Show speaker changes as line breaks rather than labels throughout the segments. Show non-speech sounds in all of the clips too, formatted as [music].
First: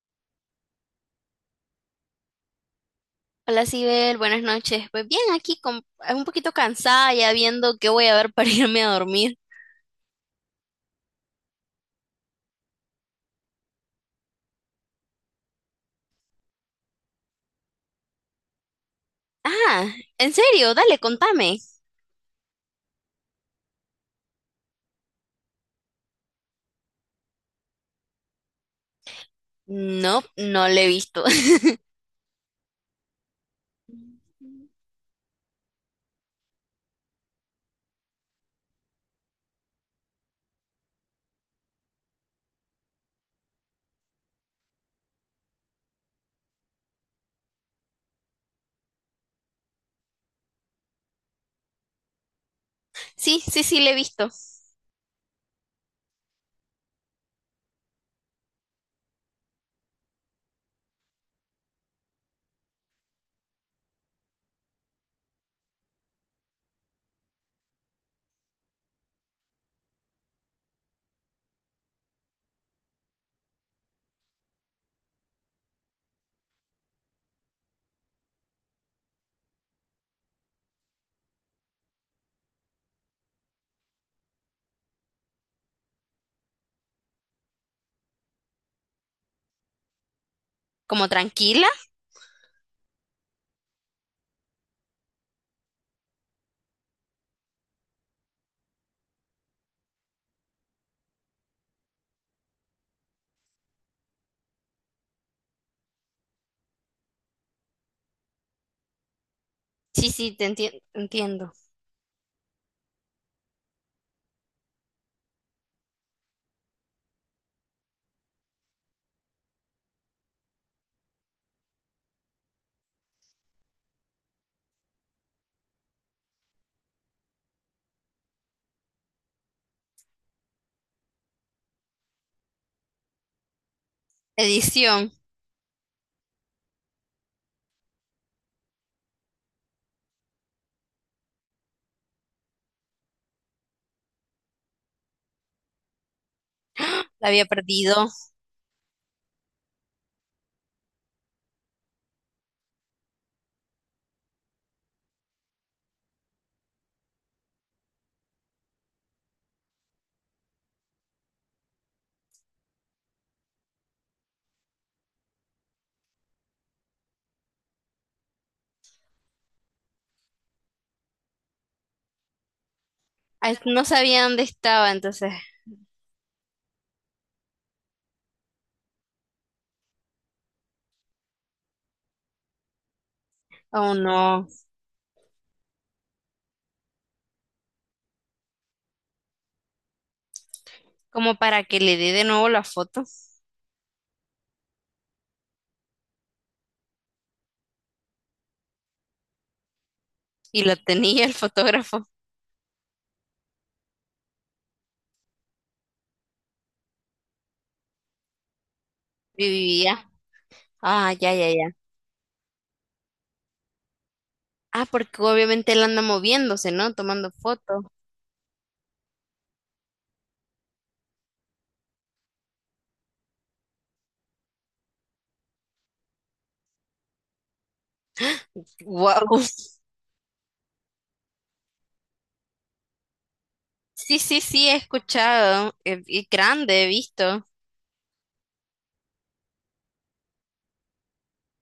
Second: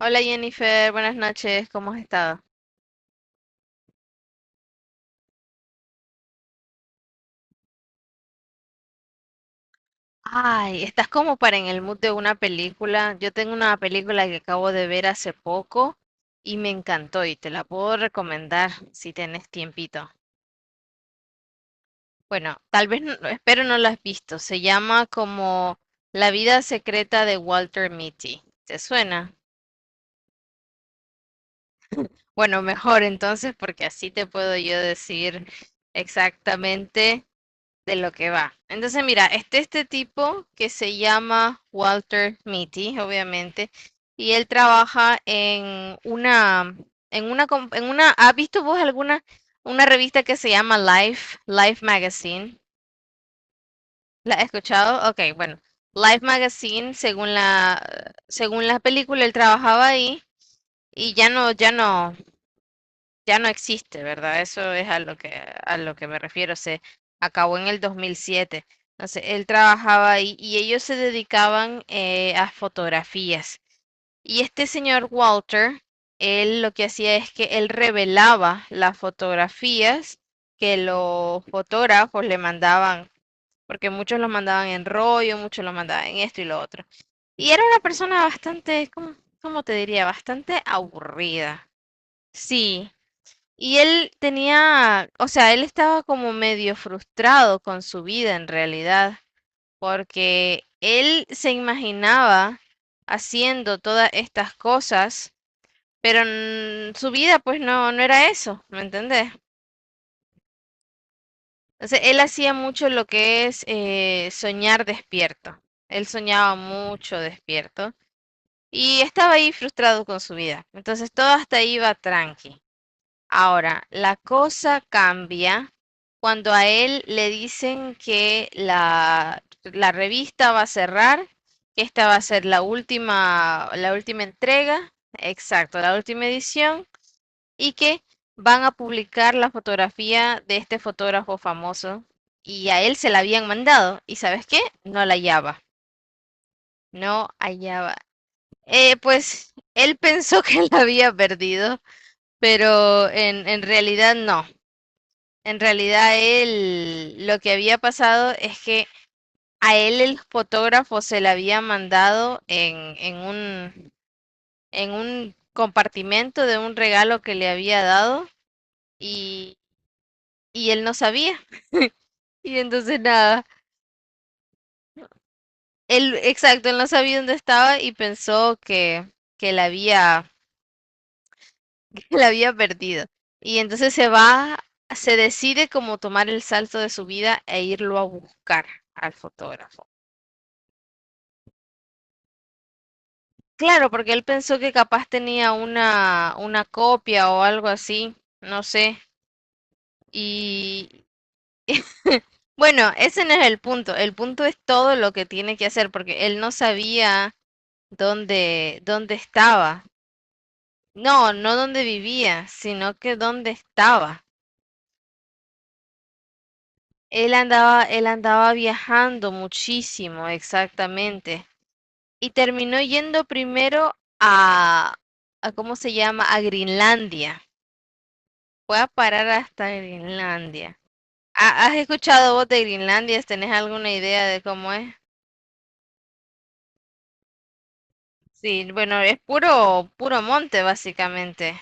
Hola Jennifer, buenas noches, ¿cómo has estado?
Hola, Sibel, buenas noches. Pues bien, aquí con, un poquito cansada ya viendo qué voy a ver para [laughs] irme a dormir.
Ay, estás como para en el mood de una película. Yo tengo una película que acabo de ver hace poco y me encantó y te la puedo recomendar si tenés
Ah,
tiempito.
¿en serio? Dale, contame.
Bueno, tal vez, espero no la has visto. Se llama como La vida secreta de Walter Mitty. ¿Te suena?
No, no le he visto. [laughs]
Bueno, mejor entonces porque así te puedo yo decir exactamente de lo que va. Entonces, mira, este tipo que se llama Walter Mitty, obviamente, y él trabaja en una, en una, ¿has visto vos alguna, una revista que se llama Life, Life Magazine?
Sí, sí, sí, le he visto.
¿La has escuchado? Ok, bueno, Life Magazine, según la película, él trabajaba ahí y ya no existe, ¿verdad? Eso es a lo que me refiero. Se acabó en el 2007. Entonces, él trabajaba ahí y ellos se dedicaban a fotografías. Y este señor Walter, él lo que hacía es que él revelaba las fotografías que los fotógrafos le mandaban, porque muchos los mandaban en rollo, muchos los mandaban en esto y lo otro. Y era una persona bastante, ¿cómo te diría? Bastante
¿Como tranquila?
aburrida. Sí, y él tenía, o sea, él estaba como medio frustrado con su vida en realidad, porque él se imaginaba haciendo todas estas cosas, pero en su vida pues no era eso, ¿me entendés?
Sí, sí, entiendo.
Entonces, él hacía mucho lo que es soñar despierto. Él soñaba mucho despierto y estaba ahí frustrado con su vida. Entonces todo hasta ahí iba tranqui. Ahora, la cosa cambia cuando a él le dicen que la revista va a cerrar, que esta va a ser la última entrega,
Edición.
exacto, la última edición, y que van a publicar la fotografía de este fotógrafo famoso. Y a él se la habían mandado. ¿Y sabes qué? No la hallaba.
[gasps]
No
La había
hallaba.
perdido.
Pues él pensó [laughs] que la había perdido, pero en realidad no. En realidad él, lo que había pasado es que a él el fotógrafo se le había mandado en un compartimento de un regalo que le había dado y, y él no sabía. Y entonces nada,
Ay, no sabía dónde estaba, entonces.
él, exacto, él no sabía dónde estaba y pensó que la había, [laughs] que la había perdido. Y
Oh,
entonces se
no.
va, se decide como tomar el salto de su vida e irlo a buscar al fotógrafo.
Como para que le dé de nuevo la foto.
Claro, porque él pensó que capaz tenía una copia o algo así, no sé.
Y la
Y
tenía el fotógrafo.
bueno, ese no es el punto. El punto es todo lo que tiene que hacer, porque él no sabía dónde estaba.
Vivía. Ah, ya,
No,
ya,
no
ya.
dónde vivía, sino que dónde estaba.
Ah, porque obviamente él anda moviéndose, ¿no? Tomando fotos.
Él andaba viajando muchísimo, exactamente. Y terminó yendo primero a ¿cómo se llama? A Greenlandia. Fue a
Wow.
parar hasta Greenlandia. ¿Has escuchado vos de Groenlandia? ¿Tenés alguna
Sí,
idea
sí,
de
sí,
cómo
he
es?
escuchado. Y grande, he visto.
Sí, bueno, es puro monte, básicamente.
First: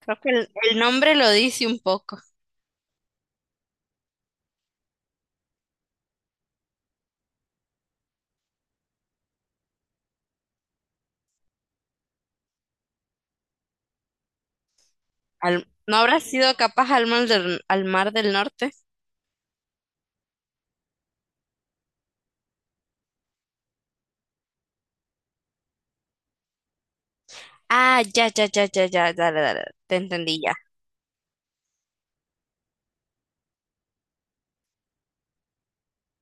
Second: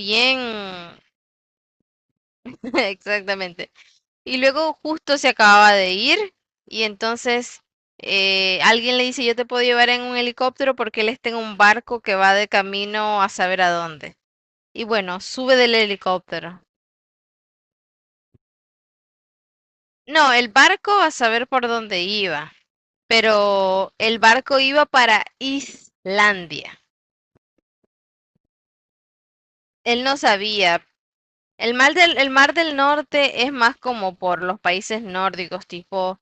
Creo que el nombre lo dice un poco.
[laughs] exactamente. Y luego justo se acababa de ir y entonces alguien le dice, yo te puedo llevar en un helicóptero porque él está en un barco que va de camino a saber a dónde. Y bueno, sube
Al-
del
¿no habrá sido
helicóptero.
capaz al mar del norte?
No, el barco a saber por dónde iba, pero el barco iba para Islandia.
Ah, ya, ya, ya, ya, ya, dale, dale, te
Él no
entendí ya.
sabía. El mar del norte es más como por los países nórdicos, tipo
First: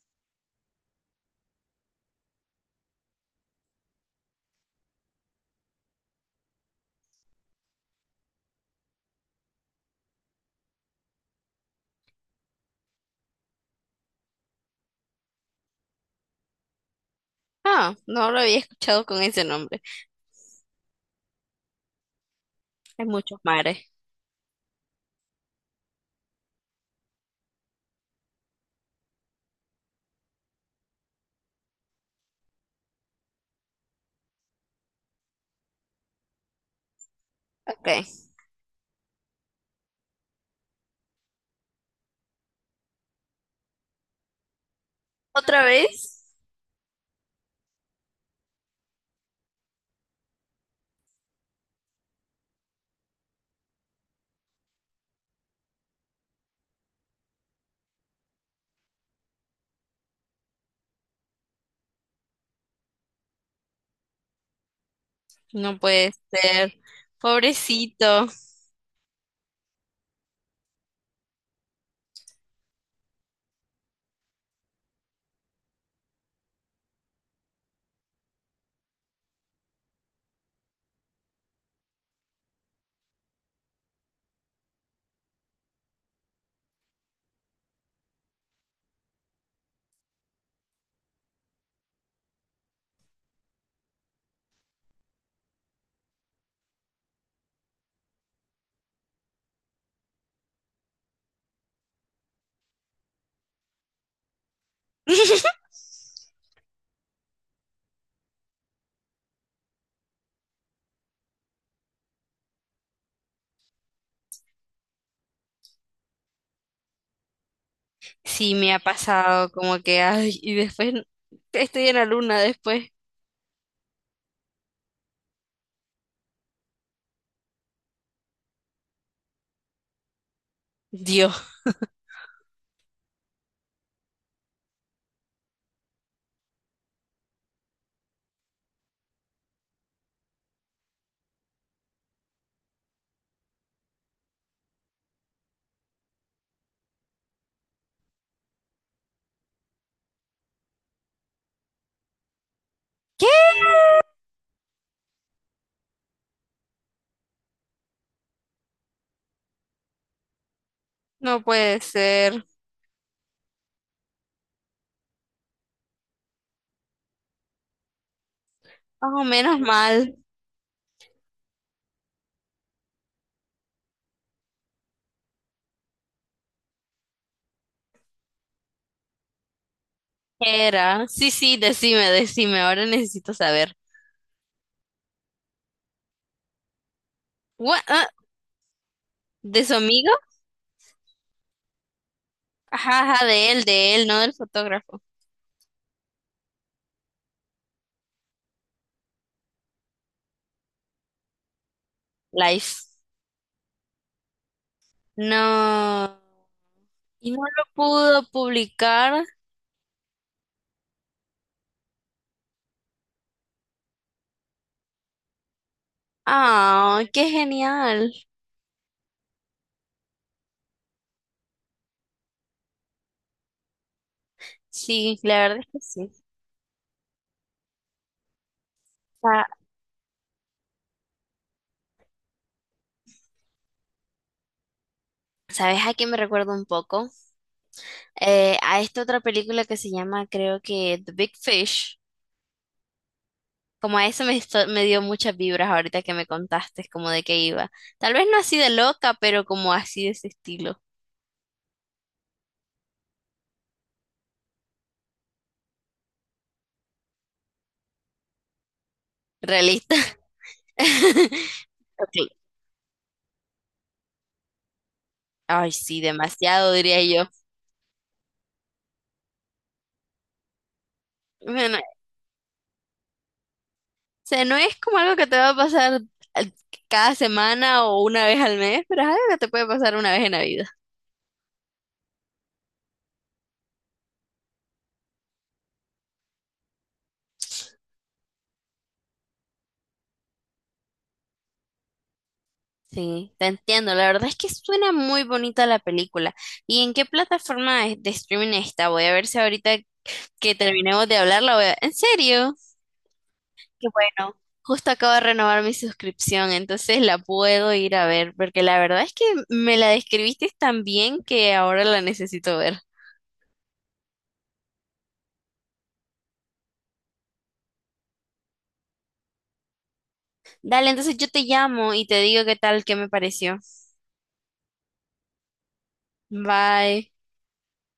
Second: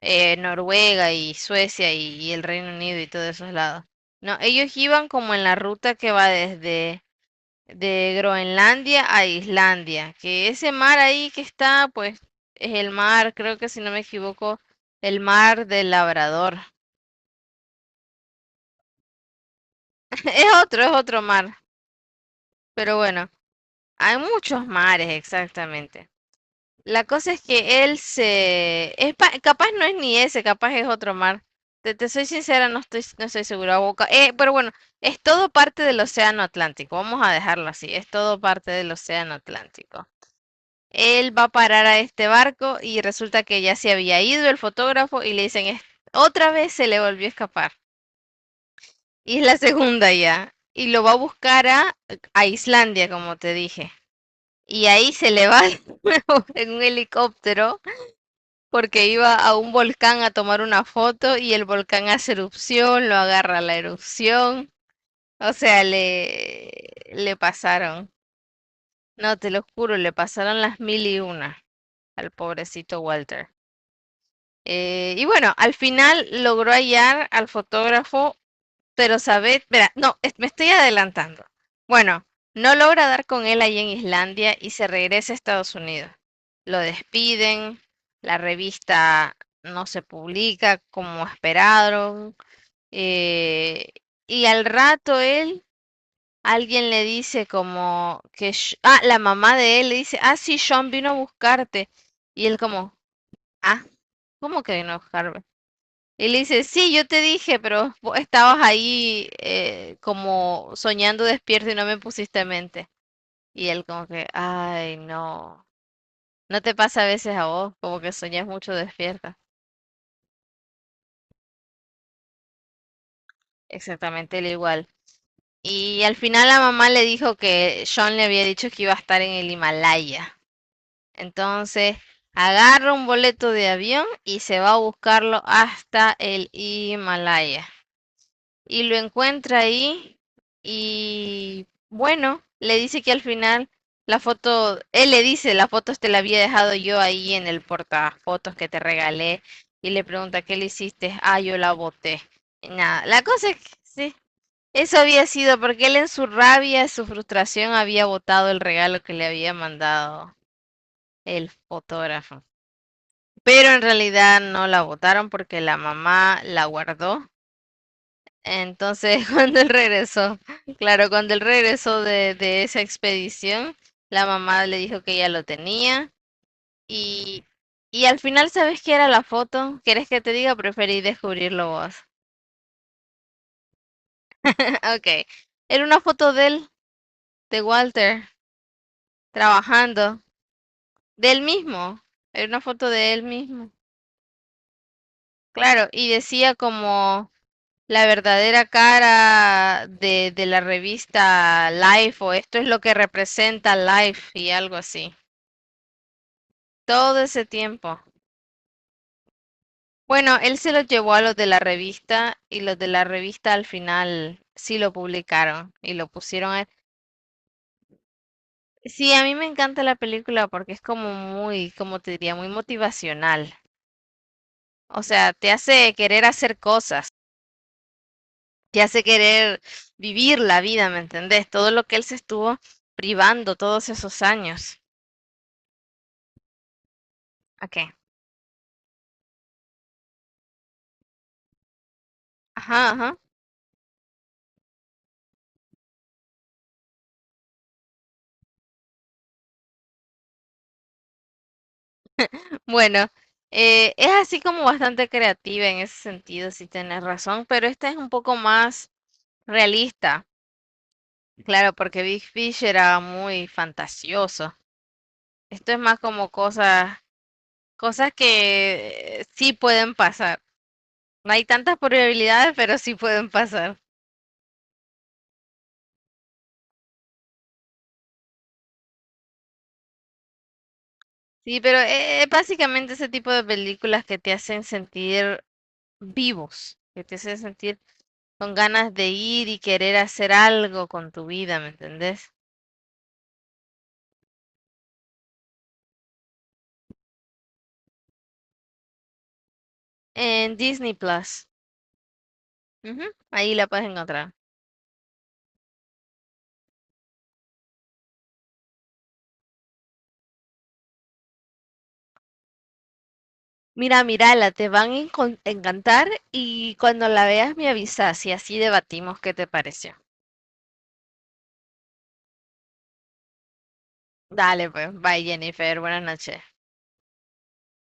Noruega y Suecia y el Reino Unido y todos esos lados. No, ellos iban como en la ruta que va desde de Groenlandia a Islandia, que ese mar ahí que está, pues es el mar, creo que si no me equivoco, el mar del Labrador.
Ah, no lo había escuchado con ese nombre.
[laughs] Es otro mar, pero
Hay
bueno,
muchos mares.
hay muchos mares exactamente. La cosa es que él se... Es Capaz no es ni ese, capaz es otro mar. Te soy sincera, no estoy segura. Pero bueno, es todo parte del Océano Atlántico. Vamos a dejarlo así. Es
Ok.
todo parte del Océano Atlántico. Él va a parar a este barco y resulta que ya se había ido el fotógrafo y le
¿Otra
dicen, "Es-
vez?
otra vez se le volvió a escapar. Y es la segunda ya. Y lo va a buscar a Islandia, como te dije. Y ahí se le va [laughs] de nuevo en un helicóptero porque iba a un volcán a tomar una foto y el volcán hace erupción, lo agarra la erupción. O
No
sea,
puede ser.
le pasaron,
Pobrecito.
no te lo juro, le pasaron las mil y una al pobrecito Walter. Y bueno, al final logró hallar al fotógrafo pero Sabet, verá, no, me estoy adelantando. Bueno, no logra dar con él allí en Islandia y se regresa a Estados Unidos. Lo despiden, la revista no se publica como esperaron, eh, y al rato él, alguien le dice como que, la mamá de él le dice, ah, sí, Sean vino a buscarte, y él como, ah, ¿cómo que vino a buscarme?
[laughs]
Y le dice, sí, yo te dije, pero vos estabas ahí como soñando despierto y no me pusiste en mente. Y él como que, ay, no, no te pasa a veces a vos, como que soñás
Sí,
mucho
me ha
despierta.
pasado como que, ay, y después estoy en la luna después.
Exactamente, él igual. Y al final la mamá le dijo que Sean le había dicho que iba a estar en el Himalaya.
Dios,
Entonces, agarra un boleto de avión y se va a buscarlo hasta el Himalaya. Y lo encuentra ahí y bueno, le dice que al final la foto, él le dice, la foto te la había dejado yo ahí en el portafotos que te regalé y le pregunta, ¿qué le hiciste? Ah, yo la boté. Y nada, la
qué
cosa es que sí, eso había sido porque él en su rabia, su frustración había botado el regalo que le había mandado
no
el
puede
fotógrafo.
ser.
Pero en realidad no la botaron porque la mamá la guardó
Oh,
entonces, [laughs] cuando
menos
él
mal.
regresó, claro, cuando él regresó de esa expedición, la mamá le dijo que ya lo tenía y, y al final, ¿sabes qué era la foto? ¿Querés que te diga? Preferí
Era. Sí, sí,
descubrirlo vos.
decime, decime, ahora necesito saber.
[laughs] Ok, era una foto de él, de
What? Ah,
Walter,
¿de su amigo?
trabajando, de él mismo, era una foto
Ajá,
de él
ajá,
mismo,
de él, no del fotógrafo.
claro, y decía como la verdadera cara de la revista Life o esto es lo
Life.
que representa Life y algo así.
No.
Todo
Y no
ese
lo
tiempo.
pudo publicar.
Bueno, él se los llevó a los de la revista y los de la revista al final sí lo publicaron y lo pusieron a...
Ah, qué genial.
Sí, a mí me encanta la película porque es como muy, como te diría, muy motivacional. O
Sí,
sea,
la
te
verdad es que
hace querer
sí.
hacer cosas, te hace
Sa-
querer vivir la vida, ¿me entendés? Todo lo que él se estuvo privando todos esos años.
¿Sabes a quién me recuerdo un poco?
Ok.
A esta otra película que se llama, creo que The Big Fish.
Ajá, ajá.
Como a eso me, me dio muchas vibras ahorita que me contaste, como de qué iba. Tal vez no así de loca, pero como así de ese estilo,
Bueno, es así como bastante creativa en ese sentido, si tenés razón, pero esta es un poco más
realista.
realista, claro,
[laughs]
porque Big
Ok.
Fish era muy fantasioso. Esto
Ay,
es más
sí,
como
demasiado,
cosas,
diría yo.
cosas que sí pueden pasar. No hay
Bueno,
tantas
o
probabilidades, pero sí pueden pasar.
sea, no es como algo que te va a pasar al- cada semana o una vez al mes, pero es algo que te puede pasar una vez en la vida.
Sí, pero es básicamente ese tipo de películas que te hacen sentir vivos, que te hacen sentir con ganas de ir y querer hacer algo con tu vida, ¿me entendés?
Sí, te entiendo. La verdad es que suena muy bonita la película. ¿Y en qué plataforma es de streaming está? Voy a ver si ahorita que
En Disney
terminemos de hablar,
Plus.
la voy a... ¿En serio?
Ujú, ahí la puedes
Qué
encontrar.
bueno. Justo acabo de renovar mi suscripción, entonces la puedo ir a ver, porque la verdad es que me la describiste tan bien que ahora la necesito ver.
Mira, mírala, te van a encantar y cuando la veas me avisas y así debatimos qué te pareció.
Dale, entonces yo te llamo y te digo qué tal, qué me pareció.
Dale, pues, bye Jennifer, buenas noches.
Bye.